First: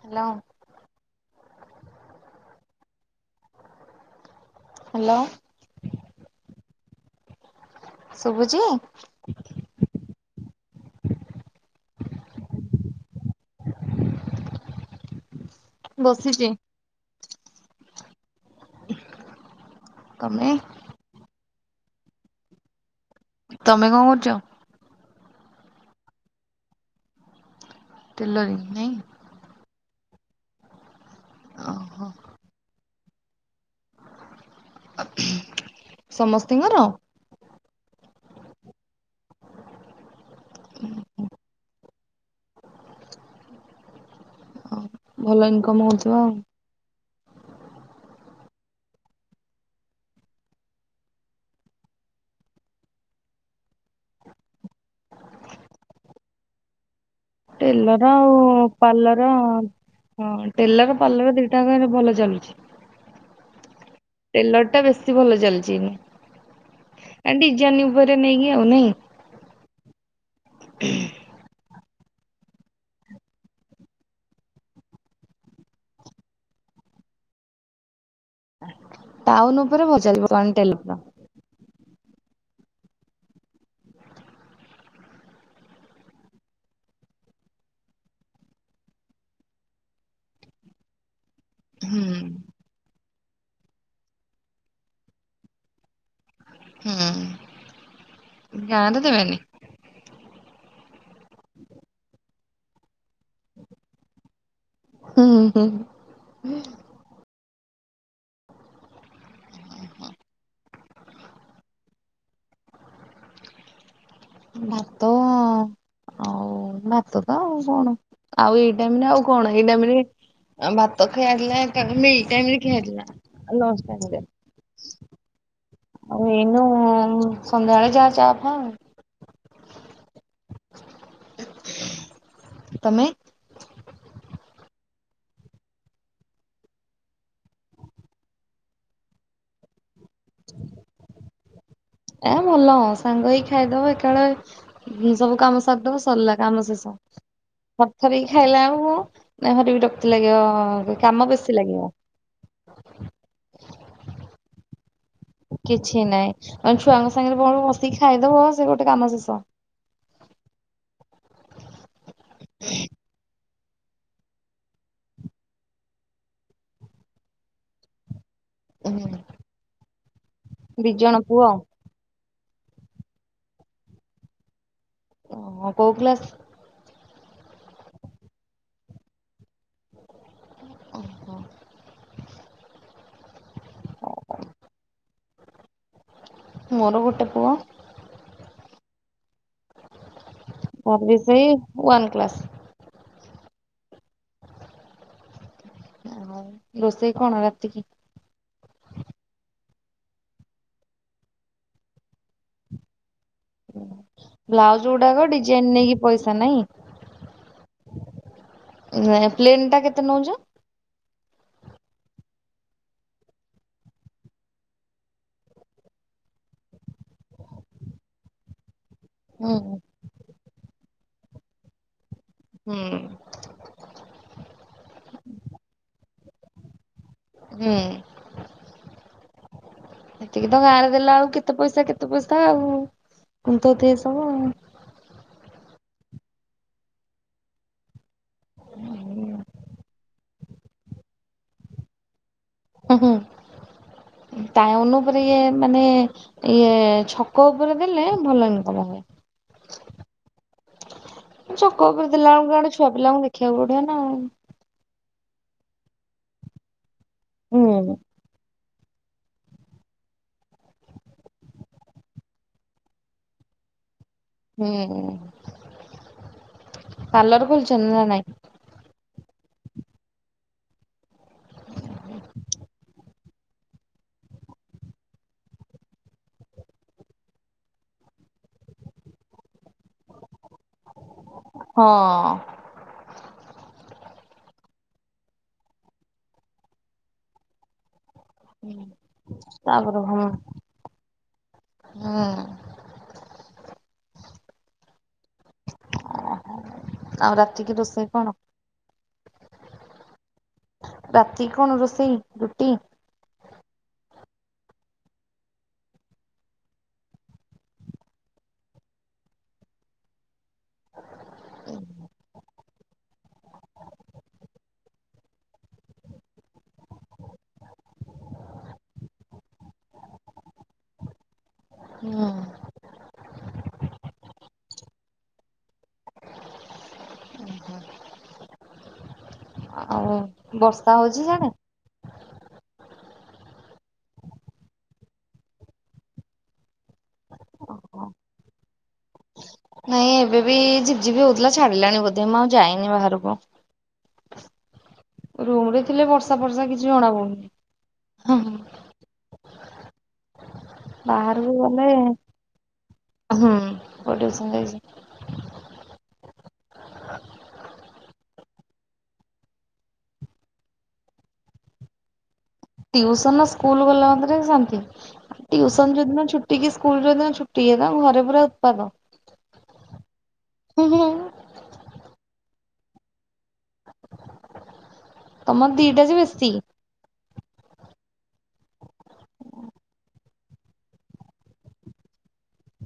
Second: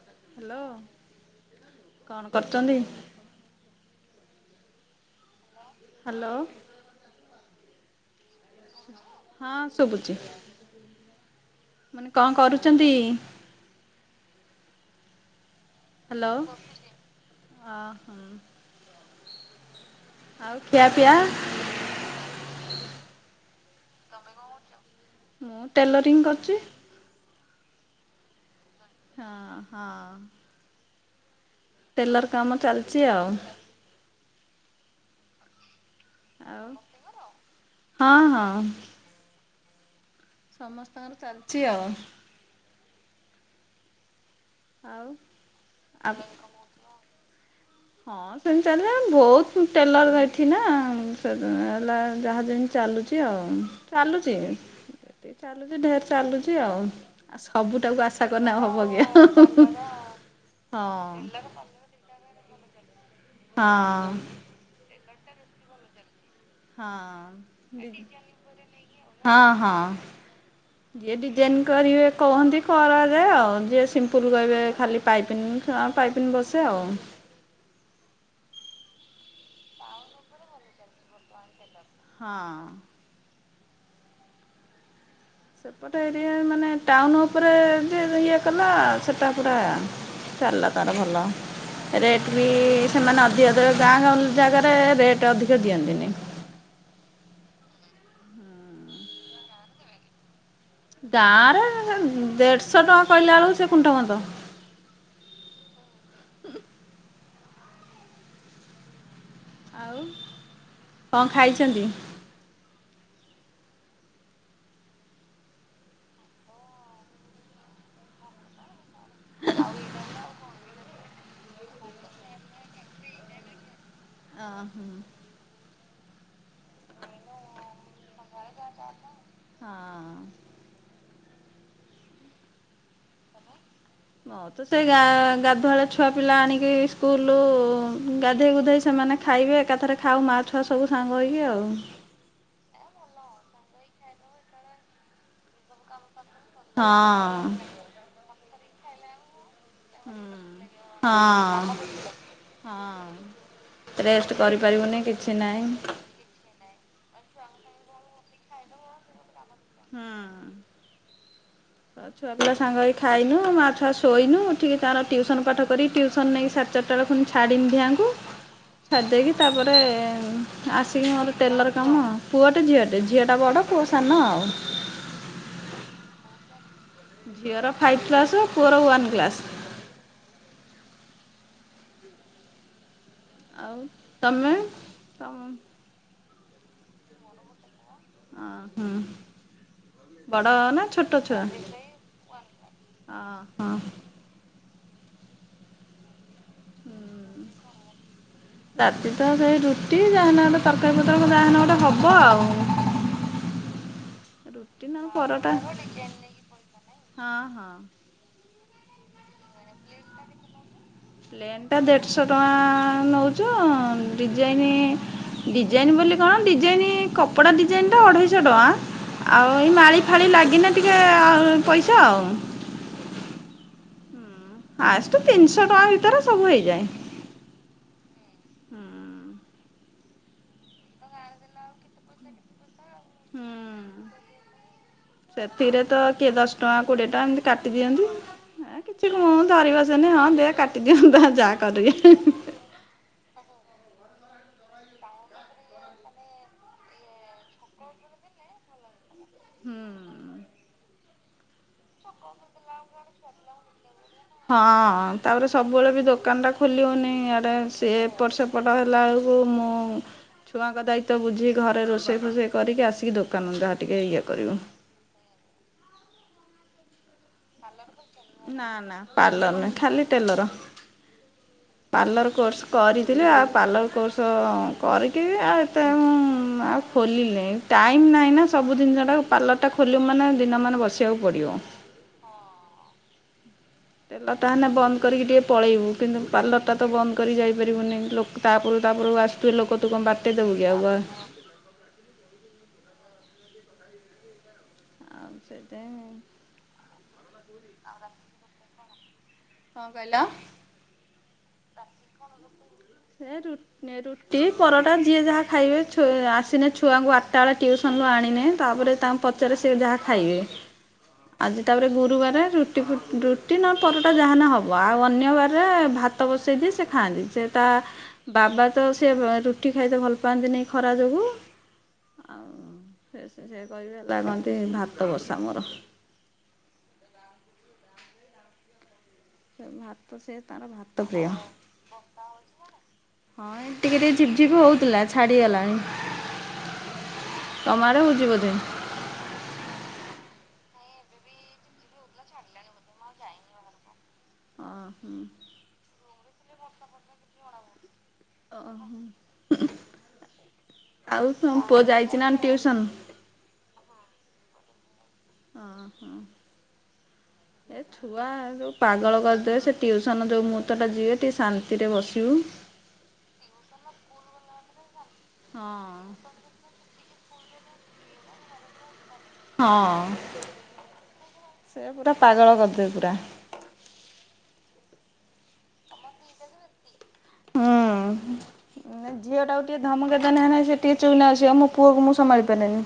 Hello. କଣ କରୁଛନ୍ତି? Hello hello. ଶୁଭୁଛି। ହଁ ଶୁଭୁଛି ମାନେ କଣ କରୁଛନ୍ତି? ହ୍ୟାଲୋ ବସିଛି। ଅ ହଁ। [inaudible] ଆଉ ଖିଆ ପିଆ? ତମେ କଣ କରୁଛ? ମୁଁ ଟେଲରିଂ କରୁଛି। ଟେଲରିଙ୍ଗ ନାଇଁ। ହଁ ହଁ। ଓହୋ। ଟେଲର କାମ ଚାଲିଛି ଆଉ। ଆଉ ସମସ୍ତଙ୍କର। ହଁ ହଁ। ସମସ୍ତଙ୍କର ଚାଲିଛି ଆଉ। ହଁ ଆଉ ଭଲ ଇନକମ୍ ହଉଥିବ ଆଉ। ହଁ ସେମ୍ ଚାଲେ ବହୁତ ଟେଲର ହେଇଛି ନା ହେଲା ଯାହା ଯେମିତି ଚାଲୁଛି। ଆଉ ଚାଲୁଛି ଏତି ଚାଲୁଛି ଢେର ଚାଲୁଛି ଆଉ। ଆ ଟେଲର ସବୁଟାକୁ ଆଶା ଆଉ କରିନା ହବ ପାର୍ଲର କି। ହଁ ଟେଲର ପାର୍ଲର ଦିଟାରେ ଭଲ ଚାଲୁଛି। ହଁ। ଟେଲର ଟା ବେଶୀ ଭଲ ଚାଲିଛି। ଆ ଡିଜାଇନ ହଁ ଉପରେ ନେଇକି ଆଉ ନାଇଁ? ହଁ ହଁ ଯଦି ଡିଯାଇନ୍ କରିବେ କହନ୍ତି କରାଯାଏ ଆଉ ଯିଏ ସିମ୍ପଲ୍ କହିବେ ଖାଲି ପାଇପିନି ଆ ପାଇପିନି ବସେ ଆଉ। ଟାଉନ ଉପରେ ମ ଚାଲିବ କଣଟେଲ ହଁ। ସେପଟେ ଏରିଆ ମାନେ ଟାଉନ ଉପରେ ଯେ ଇଏ କଲା ସେଇଟା ପୁରା ଚାଲିଲା ତାର ଭଲ। ହୁଁ ରେଟ୍ ବି ସେମାନେ ଅଧିକ ଗାଁ ଗାଁ ଜାଗାରେ ରେଟ୍ ଅଧିକ ଦିଅନ୍ତିନି। ହୁଁ ଗାଁରେ ଦେବେନି। ଗାଁ ରେ ଦେଢଶହ ଟଙ୍କା କହିଲା ବେଳକୁ ସେ କୁଣ୍ଠ ବଧ। ହୁଁ ହୁଁ। ହୁଁ। ଆଉ କଣ ଖାଇଛନ୍ତି? ଭାତ। ଆଉ ଭାତ ତ ଆଉ କଣ ଆଉ ଏଇ ଟାଇମ୍ ରେ ଆଉ କଣ ଏଇ ଟାଇମ୍ ରେ ଭାତ ଖିଆଥିଲା ତା ମିଲ୍ ଟାଇମ୍ ରେ ଖିଆଥିଲା ଲଞ୍ଚ ଟାଇରେ। ଓହୋ। ଆଉ ଏଇନୁ ସନ୍ଧ୍ୟାଳେ ଯା ଚା ଫା। ହଁ। ତମେ? ମୁଁ ତ ସେ ଗା ଗାଧୁଆଳୁ ଛୁଆ ପିଲା ଆଣିକି ସ୍କୁଲ ଗାଧେଇ ଗୁଧେଇ ସେମାନେ ଖାଇବେ ଏକାଥରେ ଖାଉ ମାଆ ଛୁଆ ସବୁ ସାଙ୍ଗ ହେଇକି ଆଉ। ଏ ଭଲ ସାଙ୍ଗ ହେଇକ ଖାଇଦବ ଏକାଳେ ସବୁ କାମ ସାରିଦବ ସରିଲା। ରାମଶେଷ ହଁ। ଥର ଥରିକି ଖାଇଲା ଆଉ ମୁଁ ନେହରି ବି ଲାଗିବ କାମ ବେଶୀ ହଁ। ଲାଗିବ। ହଁ ରେଷ୍ଟ କରିପାରିବୁନି କିଛି। ନାହିଁ। କିଛି ନାହିଁ ମେ ଛୁଆଙ୍କ ସାଙ୍ଗରେ କଣ ବସିକି ଖାଇଦବ ସେ ଗୋଟେ କାମ ଶେଷ। ହୁଁ ଛୁଆ ପିଲା ସାଙ୍ଗ ହେଇକି ଖାଇନୁ ମାଆ ଛୁଆ ଶୋଇନୁ। ଟିକେ ତାର ଟିଉସନ ପାଠ କରି ଟ୍ୟୁସନ ନେଇ ସାଢେ଼ ଚାରିଟା ବେଳେ ପୁଣି ଛାଡିଲି ଦିହାଙ୍କୁ। ଛାଡି ଦେଇକି ତାପରେ ଦି ଜଣ ଆସିକି ମୋର ପୁଅ ଟେଲର କାମ ପୁଅଟେ ଝିଅଟେ ଝିଅଟା ବଡ଼ ପୁଅ ସାନ ଆଉ। ଓହୋ କଉ କ୍ଲାସ୍? ଝିଅର ଫାଇଭ୍ କ୍ଲାସ୍ ପୁଅର ୱାନ୍ କ୍ଲାସ୍। ଓହୋ। ଆଉ ତମେ ତମ ମୋର ଗୋଟେ ପୁଅ। ଓ ହୁଁ। ବଡ଼ ନା ମୋର ଛୋଟ ବି ଛୁଆ? ସେଇ ୱାନ୍ କ୍ଲାସ। ଅ ହଁ। ଆଉ ରୋଷେଇ କଣ ହୁଁ। ରାତିକି? ରାତି ତ ସେଇ ରୁଟି ଯାହାହେନେ ଗୋଟେ ତରକାରୀ ପତ୍ର କଣ ଯାହାହେନେ ଗୋଟେ ହବ ଆଉ। ବ୍ଲାଉଜ୍ ରୁଟି ନହେଲେ ଗୁଡ଼ାକ ପରଟା ଡିଜାଇନ୍ ନେଇକି ପଇସା ନାଇଁ। ହଁ ହଁ। ଏ ପ୍ଲେନ୍ ଟା କେତେ ନେଉଚ? ପ୍ଲେନ୍ ଟା ଦେଢ଼ଶହ ଟଙ୍କା ନେଉଚୁ ଡିଜାଇନ୍ ଡିଜାଇନ୍ ବୋଲି କଣ ଡିଜାଇନ୍ କପଡ଼ା ଡିଜାଇନ୍ ତ ଅଢ଼େଇଶହ ଟଙ୍କା। ହୁଁ ଆଉ ଏଇ ମାଳି ଫାଳି ଲାଗନେ ଟିକେ ଆଉ ପଇସା ଆଉ।। ହୁଁ। ଫାଷ୍ଟେ ତିନିଶହ ଟଙ୍କା ଭିତରେ ସବୁ ହେଇଯାଏ। ହୁଁ। ହୁଁ। ଏତିକି ତ ଗାଁରେ ଦେଲା ବେଳକୁ କେତେ ପଇସା କେତେ ପଇସା ଆଉ କୁନ୍ଥୋଉ ଥିବେ ସବୁ ଆଉ। ସେତିକିରେ ତ କିଏ ଦଶ ଟଙ୍କା କୋଡ଼ିଏ ଟଙ୍କା ଏମିତି କାଟି ଦିଅନ୍ତି। ଅଁ କିଛି କୁହ ଧରିବସେନି ହଁ ଦେ କାଟିଦିଅ ତା ଯାହା କରିବେ ହୁ ହୁ। ହୁଁ ହୁଁ ଟାଉନ୍ ଉପରେ ଇଏ ମାନେ ଇଏ ଛକ ଉପରେ ଦେଲେ ଭଲ ଇନକମ୍ ହବ। ହୁଁ। ଛକ ଉପରେ ଦେଲା ବେଳକୁ ୟାଡ଼େ ଛୁଆ ପିଲାଙ୍କୁ ଦେଖିବାକୁ ପଡ଼ିବ ନା। ହଁ ତାପରେ ସବୁବେଳେ ବି ଦୋକାନ ଟା ଖୋଲି ହଉନି ଏଆଡ଼େ ସେ ହୁଁ। ଏପଟ ସେପ ପଟ ହେଲା ବେଳକୁ ମୁଁ ଛୁଆଙ୍କ ଦାୟିତ୍ୱ ବୁଝି ଘରେ ରୋଷେଇ ଫୋଷେଇ କରିକି ଆସିକି ଦୋକାନରୁ ଯାହା ଟିକେ ଇଏ କରିବୁ। ହୁଁ ପାର୍ଲର ଖୋଲିଚନ୍ତି ନା ନାଇଁ? ନା ନା ପାର୍ଲର ନାଇଁ ଖାଲି ଟେଲର। ପାର୍ଲର କୋର୍ସ କରିଥିଲି ଆଉ ପାର୍ଲର କୋର୍ସ କରିକି ବି ଆଉ ଏତେ ମୁଁ ଆଉ ଖୋଲିଲିନେଇ ଟାଇମ୍ ନାହିଁ ନା ସବୁ ଜିନିଷ ଟାକୁ ପାର୍ଲରଟା ଖୋଲିବୁ ମାନେ ଦିନ ମାନ ବସିବାକୁ ପଡ଼ିବ। ହଁ। ଟେଲରଟା ହେନେ ବନ୍ଦ କରିକି ଟିକେ ପଳେଇବୁ କିନ୍ତୁ ପାର୍ଲରଟା ତ ବନ୍ଦ କରି ଯାଇପାରିବୁନି ଲୋକ ତାପରକୁ ତାପରକୁ ଆସୁଥିବେ ଲୋକ ତୁ ତାପରେ କଣ ହୁଁ ବାଟେଇ ଦେବୁକି ଆଉ ବା ହୁଁ। ଆଉ ସେଇଥିପାଇଁ ଆଉ ରାତିକି ରୋଷେଇ କଣ? କଣ କହିଲ? ରାତିକୁ କଣ ରୋଷେଇ ରୁଟି? ସେ ରୁ ନେ ରୁ ଟି ପରଟା ଯିଏ ଯାହା ଖାଇବେ ଛୁ ଆସନେ ଛୁଆଙ୍କୁ ଆଠଟା ବେଳେ ଟିଉସନଲୁ ଆଣିନେ ତାପରେ ତା ପଚାରେ ସିଏ ଯାହା ଖାଇବେ ଆଜି ତାପରେ ଗୁରୁବାରେ ରୁଟି ଫୁ ରୁଟି ନ ପରଟା ଟା ଯାହାହେନେ ହେବ ଆଉ ଅନ୍ୟ ବାରରେ ଭାତ ବସେଇଦିଏ ସେ ଖାଆନ୍ତି ସେ ତା ବାବା ତ ସେ ରୁଟି ଖାଇତେ ଭଲ ପାଆନ୍ତିନି ଖରା ଯୋଗୁଁ। ହୁଁ। ଆଉ ସେ ସେ ସେ କହିବି ହେଲା କନ୍ତି ଭାତ ବସା ମୋର। ଉୁଁ ହୁଁ। ସେ ଭାତ ସେ ତାର ବର୍ଷା ଭାତ ହଉଛି ପ୍ରିୟ। ସିଆଡେ? ହଁ ଟିକେ ଟିକେ ଝିପ୍ ଝିପ୍ ହଉଥିଲା ଛାଡିଗଲାଣି। ତମଆଡ଼େ ହଉଚି ବୋଧେ? ନାଇଁ ଏବେ ବି ଝିପଝିପି ହୋଉଥିଲା ଛାଡିଲାଣି ବୋଧେ ମୁଁ ଆଉ ଯାଇନି ବାହାରକୁ। ଓ ହୁଁ ରୁମ ରେ ଥିଲେ ବର୍ଷା ଫର୍ଷା କିଛି ଜଣା ଓ ପଡୁନି। ଆଉ ବାହାରକୁ ତମ ପୁଅ ଗଲେ ଯାଇଛି ନା ଟିଉସନ? ହୁଁ ପୁଅ ଟିଉସନ ଯାଇଛି। ଅ ହଁ ଏ ଛୁଆ ଯେଉ ପାଗଳ କରିଦେବେ ସେ ଟିୁସନ୍ ଯେଉ ମୁହୂର୍ତ୍ତଟା ଯିବେ ଟିକି ଶାନ୍ତିରେ ବସିବୁ। ଟିଉସନ ସ୍କୁଲ ଗଲା ମାତ୍ରେକେ ଶାନ୍ତି ହଁ। ଟିଉସନ ଯୋଉଦିିନ ଛୁ ଟି କି ସ୍କୁଲ ଯୋଉଦିନ ଛୁଟି ହେଇଗଲା ଘରେ ପୁରା ଉତ୍ପାଦ। ହଁ ସେ ପୁରା ପାଗଳ କରିଦେବେ ପୁରା। ତମର ଦିଟା ଯେ ବେଶୀ। ହୁଁ ଏ ଝିଅଟାକୁ ଟିକେ ଧମକଦେନେ ହେନେ ସେ ଟିକେ ଚୁପକିନା ବସିବ ମୋ ପୁଅକୁ ମୁଁ ସମ୍ଭାଳି ପାରେନି।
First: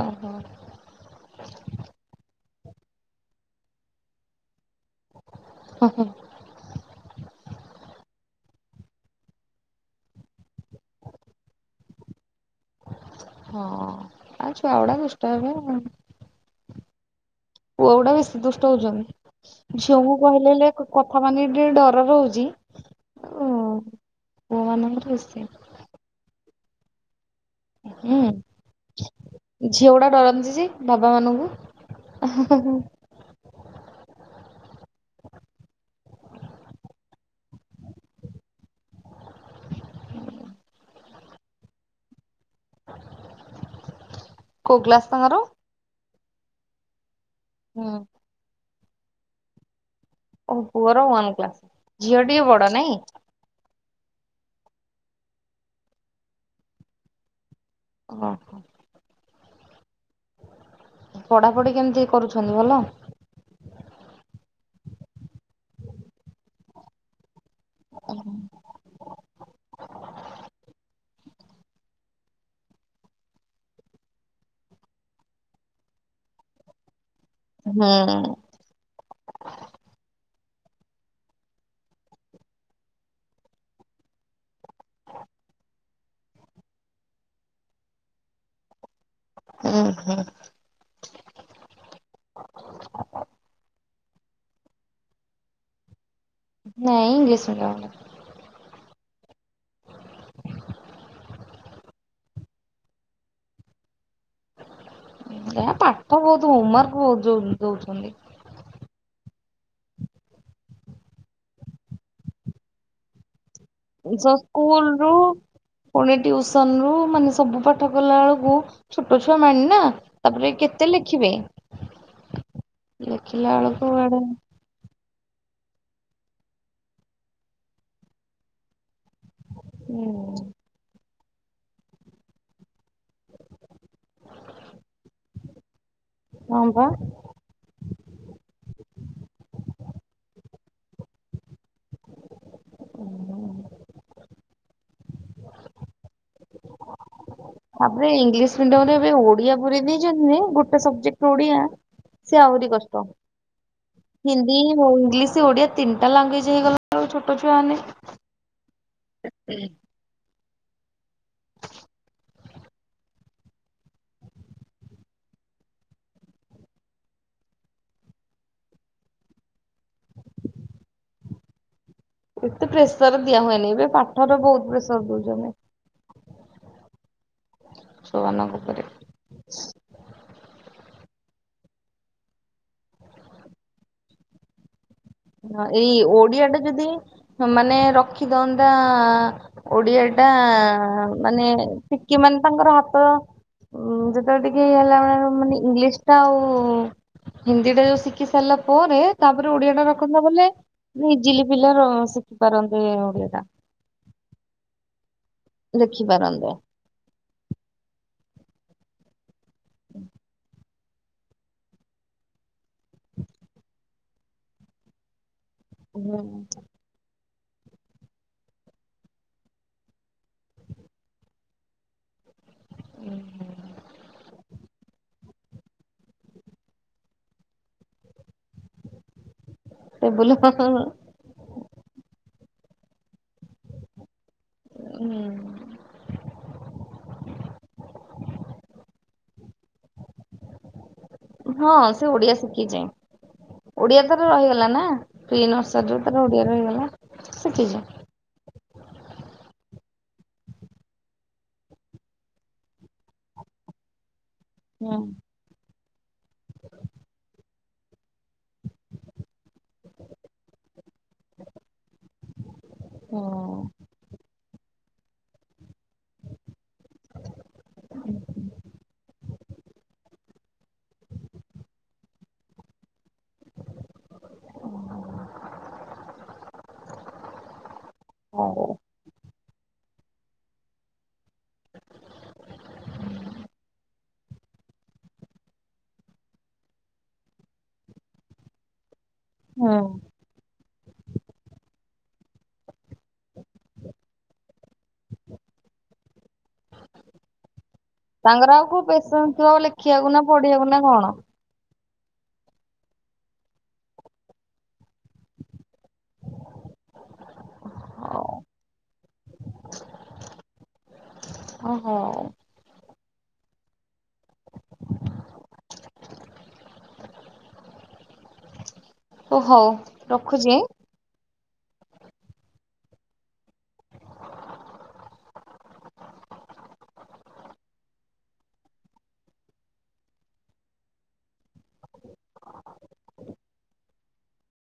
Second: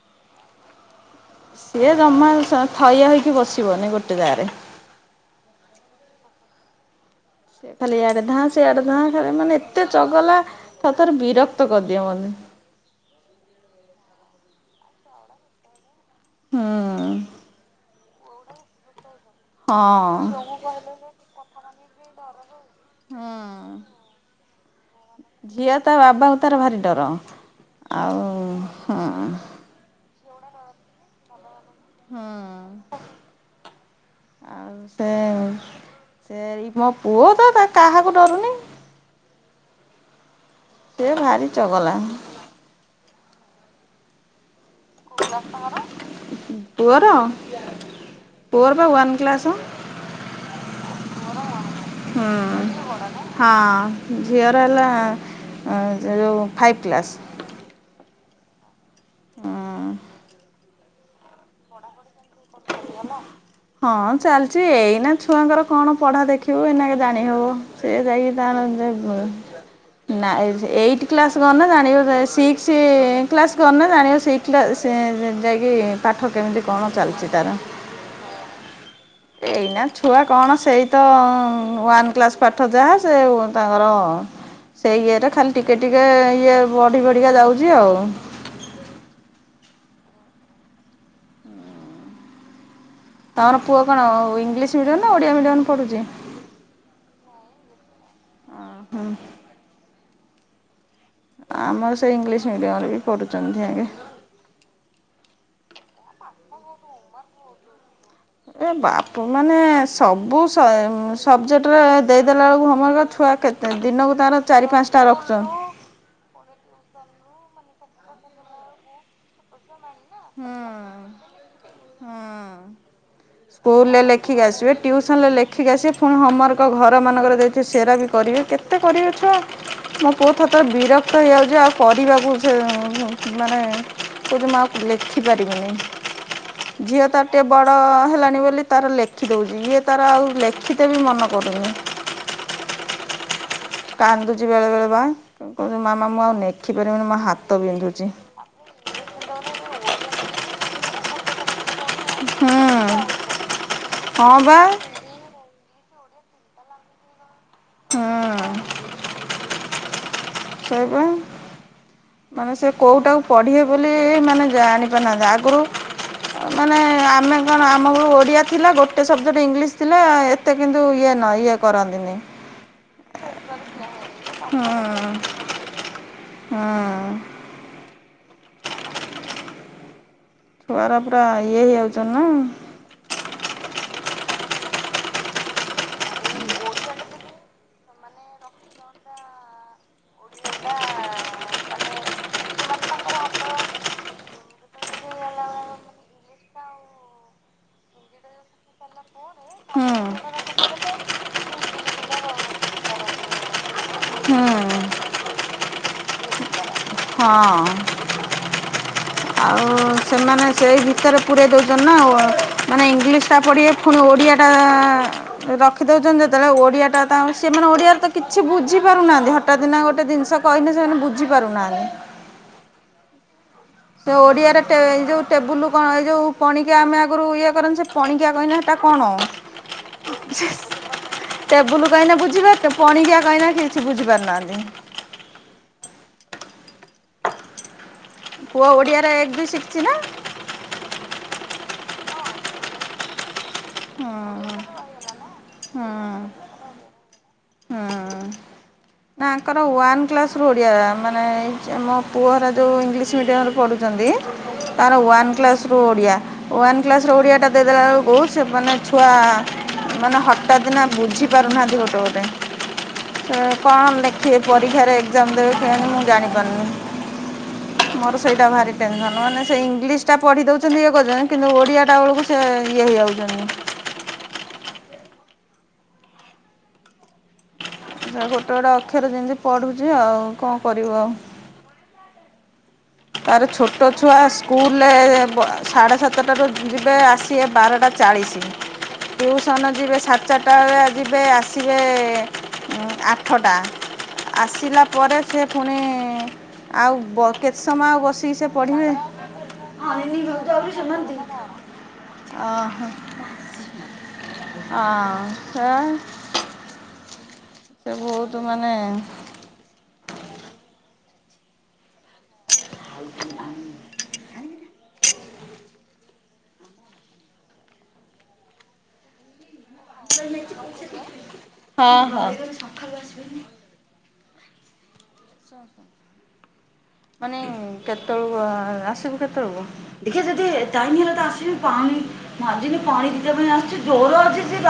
ଓହୋ ସିଏ ଜମା ସ ଥୟ ହୋଇକି ବସିବନି ଗୋଟେ ଯାଗାରେ। ଓ ହୋ ସେ ଖାଲି ଆଡେ ଧାଁ ସେଆଡେ ଧାଁ ଖା ମାନେ ଏତେ ଚଗଲା ଥରେ ଥରେ ବିରକ୍ତ କରିଦିଏ ମତେ। ହଁ ଆଉ ଛୁଆଗୁଡା ଦୁଷ୍ଟ ହେବେ ଆଉ କଣ କ ହଁ ପୁଆଗୁଡ଼ା ବେଶୀ ଦୁଷ୍ଟ ହଉଛନ୍ତି। ଝିଅଙ୍କୁ କହିଲେ ହଁ ହେଲେ କଥା ମାନି ଟିକେ ଡର ରହୁଚି। ହଁ ପୁଅ ମାନଙ୍କର ବେଶୀ ଝିଅ ତା ବାବାଙ୍କୁ ତାର ଭାରି ଡର। ହୁଁ ଆଉ ହଁ ଝିଅଗୁଟା ଡରନ୍ତି ଯେ ବାବା ମାନଙ୍କୁ। ଉଁ ହୁଁ ହୁଁ ହଁ ଆଉ ସେ ସେଇ ମୋ ପୁଅ ତ ତା କାହାକୁ ଡରୁନି। ସେ ଭାରି ଚଗଲା। କୋଉ କ୍ଲାସ ତାଙ୍କର ର ପୁଅର? ହୁଁ ପୁଅର ୱାନ କ୍ଲାସ ଓ ପୁଅର ୱାନ୍ କ୍ଲାସ ଝିଅ ହୁଁ। ଟିକେ ବଡ ନାଇଁ? ହଁ ଝିଅର ହେଲା ଆଁ ଏ ଯୋଉ ଫାଇଭ୍ କ୍ଲାସ୍। ହଁ ହୋ ହଁ ପଢାପଢି କେମିତି କରୁଛନ୍ତି ଭଲ? ହଁ ଚାଲିଛି ଏଇନା ଛୁଆଙ୍କର କଣ ପଢା ଦେଖିବୁ ଏନାକେ ଜାଣି ହବ ସେ ଯାଇକି ତାଙ୍କର ଜାଇ ବ [unintelligible] ନାଇ ଏଇଟ କ୍ଲାସ କରିନେ ଜାଣିବ ଜାଇ ସିକ୍ସ କ୍ଲାସ କରିନେ ଜାଣିବ ସି ସେ ଯାଇକି ପାଠ କେମିତି କଣ ଚାଲିଛି ତାର ହୁଁ ଏଇନା ଛୁଆ କଣ ସେଇ ତ ୱାନ କ୍ଲାସ ପାଠ ଯାହା ସେ ତାଙ୍କର ସେଇ ଇଏରେ ଖାଲି ଟିକେ ଟିକେ ଇଏ ବଢି ବଢିକା ଯାଉଛି ଆଉ। ହୁଁ ହୁଁ ତମର ପୁଅ କଣ ଇଂଲିଶ ମିଡିୟମ ନା ଓଡିଆ ମିଡିୟମରେ ପଢୁଛି? ନାଇଁ ଇଂଲିଶ ମିଡିୟମରେ। ଓ ହୋ। ଆମର ସେ ଇଂଲିଶ ମିଡିୟମ ରେ ବି ପଢୁଛନ୍ତି ତାଙ୍କେ। ଏ ଆ ପାଠ ବହୁତ ହୋମୱାର୍କ ବହୁତ ଦଉ ଦଉଛନ୍ତି। ଏ ବାପୁ ମାନେ ସବୁ ସ ଏ ସବଜେକ୍ଟରେ ଦେଇଦେଲାବେଳକୁ ହୋମୱାର୍କ ଛୁଆ କେ ଦିନକୁ ସ ତାର ଚାରି, ସ୍କୁଲ ପାଞ୍ଚଟା ରୁ ରଖୁଛନ୍ତି। ପୁଣି ଟିଉସନ ରୁ ମାନେ ସବୁ ପାଠ କଲା ବେଳକୁ ଛୋଟ ଛୁଆ ମାଇଁଣ୍ଡ ନା ହୁଁ ତାପରେ କେତେ ଲେଖିବେ ହୁଁ ଲେଖିଲା ବେଳକୁ ସ୍କୁଲରେ ଆଡେ ଲେଖିକି ଆସିବେ। ଟ୍ୟୁସନରେ ଲେଖିକି ଆସିବେ ପୁଣି ହୋମୱାର୍କ ଘରମାନଙ୍କର ଦେଇଥିବେ ସେରା ବି କରିବେ କେତେ କରିବେ ଛୁଆ। ହୁଁ ମୋ ପୁଅ ଥତରେ ବୋ ବିରକ୍ତ ହେଇଯାଉଛି ଆଉ କରିବାକୁ ସେ ମାନେ କଉଚି ମୁ ଲେଖିପାରିବିନି ହଁ ବା ଝିଅ ତ ଏତେ ବଡ଼ ହେଲାଣି ବୋଲି ତାର ଲେଖିଦଉଛି ଇଏ ତାର ଆଉ ଲେଖିତେ ବି ମନ କରୁନି। ହୁ। କାନ୍ଦୁଛି ବେଳେ ବଳେ ବା କ ମାମା ମୁଁ ଆଉ ଲେଖି ପାରିବିନି ମୋ ହାତ ବିନ୍ଧୁଛି। ତାପରେ ଇଂଲିଶ ମିଡିୟମ ରେ ଏବେ ଓଡିଆ ପୁରେ ଦେଇଛନ୍ତି ଯେ ଗୋଟେ ସବଜେକ୍ଟ ଓଡିଆ ସେ ଆହୁରି କଷ୍ଟ ହୁଁ ହଁ ହିନ୍ଦୀ, ବା ଇଂଲିଶ, ଓଡିଆ ତିନିଟା ଲାଗୁଏଜ ହେଇଗଲା ଛୋଟ ଛୁଆ ହେମାନେ ହୁ ହ [unintelligible] ସେ ଇ ପା ମାନେ ସେ କୋଉଟାକୁ ପଢିବେ ବୋଲି ମାନେ ଜାଣି ପାରୁନାହାନ୍ତି ଆଗରୁ ଅ ମାନେ ଆମେ କଣ ଆମ ଗୁ ଓଡ଼ିଆ ଥିଲା ଗୋଟେ ସବଜେକ୍ଟ ଇଂଲିଶ ଥିଲା ଏ ମତେ କିନ୍ତୁ ଇଏ ନାହିଁ ଇଏ କରନ୍ତିନି। ଏତେ ପ୍ରେସର ଦିଆ ହୁଏନି ଏବେ ପାଠର ବହୁତ ପ୍ରେସର ଦଉଛନ୍ତି। ହଁ। ଛୁଆମାନଙ୍କ ଉପରେ ଛୁଆର ପୁରା ଇଏ ହେଇଯାଉଚ ନା ହ ଏଇ ଓଡିଆ ଟା ଯଦି ହ ମାନେ ରଖି ଦନ୍ତା ଓଡିଆ ଟା ମାନେ ଶିକି ମାନେ ତାଙ୍କର ହାତ ଉ ଯେତେବେଳେ ଟିକେଇଲା ମ ମାନେ ଇଂଲିଶ ଟା ଆଉ ହିନ୍ଦୀ ଟା ଯୋଉ ଶିଖି ସାରିଲା ପରେ ତାପରେ ଓଡିଆ ଟା ର କୁମା ହୁଁ ବଲେ ଇଜିଲି ପିଲା ର ଶିଖି ପାରନ୍ତି ଓଡିଆ ଟା। ହୁଁ। ଦେଖିପାରନ୍ତେ। ହଁ ଆଉ ସେମାନେ ସ ସେଇ ବିଷୟରେ ପୁରେଇ ଦେଉଛନ୍ତି ନା ମାନେ ଇଂଲିଶଟା ପଡ଼ିିବେ ପୁଣି ଓଡ଼ିଆଟା ହୁଁ। ରଖିଦଉଛନ୍ତି ଯେତେବେଳେ ଓଡିଆ ଟା ତା ସେମାନେ ଓଡ଼ିଆରେ ତ କିଛି ବୁଝିପାରୁନାହାନ୍ତି ହଠାତ୍ ନା ଗୋଟେ ଜିନିଷ କହିଲେ ସେମାନେ ବୁଝିପାରୁନାହାଁନ୍ତି। ହୁଁ ହ [inaudible] ସେ ଓଡିଆରେ ଟେ ଯୋଉ ଟେବୁଲ କ ଏ ଯୋଉ ପଣିକି ଆମେ ଆଗରୁ ଇଏ କରନୁ ସେ ପଣିକିଆ କହିନେ ହେଟା କଣ? ସେ ବୁଲପ [unintelligible] ଟେବୁଲ କହିଁନେ ବୁଝିପାରେ ପଣଣିିକିଆ କହିଁନେ କିଛି ବୁଝି ପାରୁନାହାନ୍ତି। ହୁଁ। ପୁଅ ଓଡିଆରେ ଏକ ଦୁଇ ଶିଖିଛି ନା? ହଁ ସେ ଓଡିଆ ଶିଖିଛି ଓଡିଆ ତାର ରହିଗଲା ନା ତିନି ବର୍ଷ ଯୋଉ ତର ଓଡିଆ ରହିଗଲା। ଶିଖିଛି। ହୁ ନାଆଙ୍କର ୱାନ୍ କ୍ଲାସ ରୁ ଓଡ଼ିଆ ମାନେ ମୋ ପୁଅରା ଯେଉଁ ଇଂଲିଶ ମିଡ଼ିୟମରେ ପଢ଼ୁଛନ୍ତି। ହୁଁ। ତାର ୱନ୍ କ୍ଲାସ ରୁ ଓଡ଼ିଆ ୱାନ୍ କ୍ଲାସ ରେ ଓଡ଼ିଆଟା ଦେଇଦେଲା ବେଳକୁ ସେ ମାନେ ଛୁଆ ମାନେ ହଠାତ୍ନା ବୁଝି ପାରୁନାହାନ୍ତି ଗୋଟେ ଗୋଟେ ହଁ। କଣ ଲେଖିବ ପରୀକ୍ଷାରେ ମୁ ଜାଣିପାରୁନି ମୋର ସେଇଟା ଭାରି ଟସ ମାନେ ଇଂ [unintelligible] ସେଟା ପଢି ଦଉଛନ୍ତି ଇଏ କରୁଛନ୍ତି କିନ୍ତୁ ଓଡ଼ିଆଟା ବେଳକୁ ସେ ଇଏ ହେଇଯାଉଛନ୍ତି। ଗୋଟେ ଗୋଟେ ହଉ ଅକ୍ଷରେ ଯେମିତି ପଢ଼ୁଛି ଆଉ କଣ କରିବୁ ଆଉ। ତାର ଛୋଟ ଛୁଆ ସ୍କୁଲରେ ସାଢ଼େ ସାତଟାରୁ ଯିବେ ଆସିବେ ବାରଟା ଚାଳିଶ। ଟ୍ୟୁସନ ହୁଁ ଯିବେ ସାତ ଚାରିଟା ବେଆ ଯିବେ ଆସିବେ ଆଠଟା ଆସିଲା ପରେ ସେ ପୁଣି ଆଉ କେତେ ସମୟ ବସିକି ସେ ତାଙ୍କର ଆଉ କୋଉ ପଢିବେ ପେସେନ୍ସ ଥିବ ଲେଖିବାକୁ ନା ପଢିବାକୁ ନା କଣ। ଓ ହ। ସେ ବହୁତ ହଉ ମାନେ ଓହୋ। ଆଉ। ଓ ହଉ। ରଖୁଛି। ହଁ ହଁ। ମାନେ କେତେବେଳକୁ ଆସିବୁ କେତେବେଳକୁ। ଦେଖିବା ଯଦି ଟାଇମ ହେଲା ତ ଆସିବି ପାଣି ମିନ ପାଣି ଦଦ ପାଇଁ ଆସଛି ଜଵର ଅଛି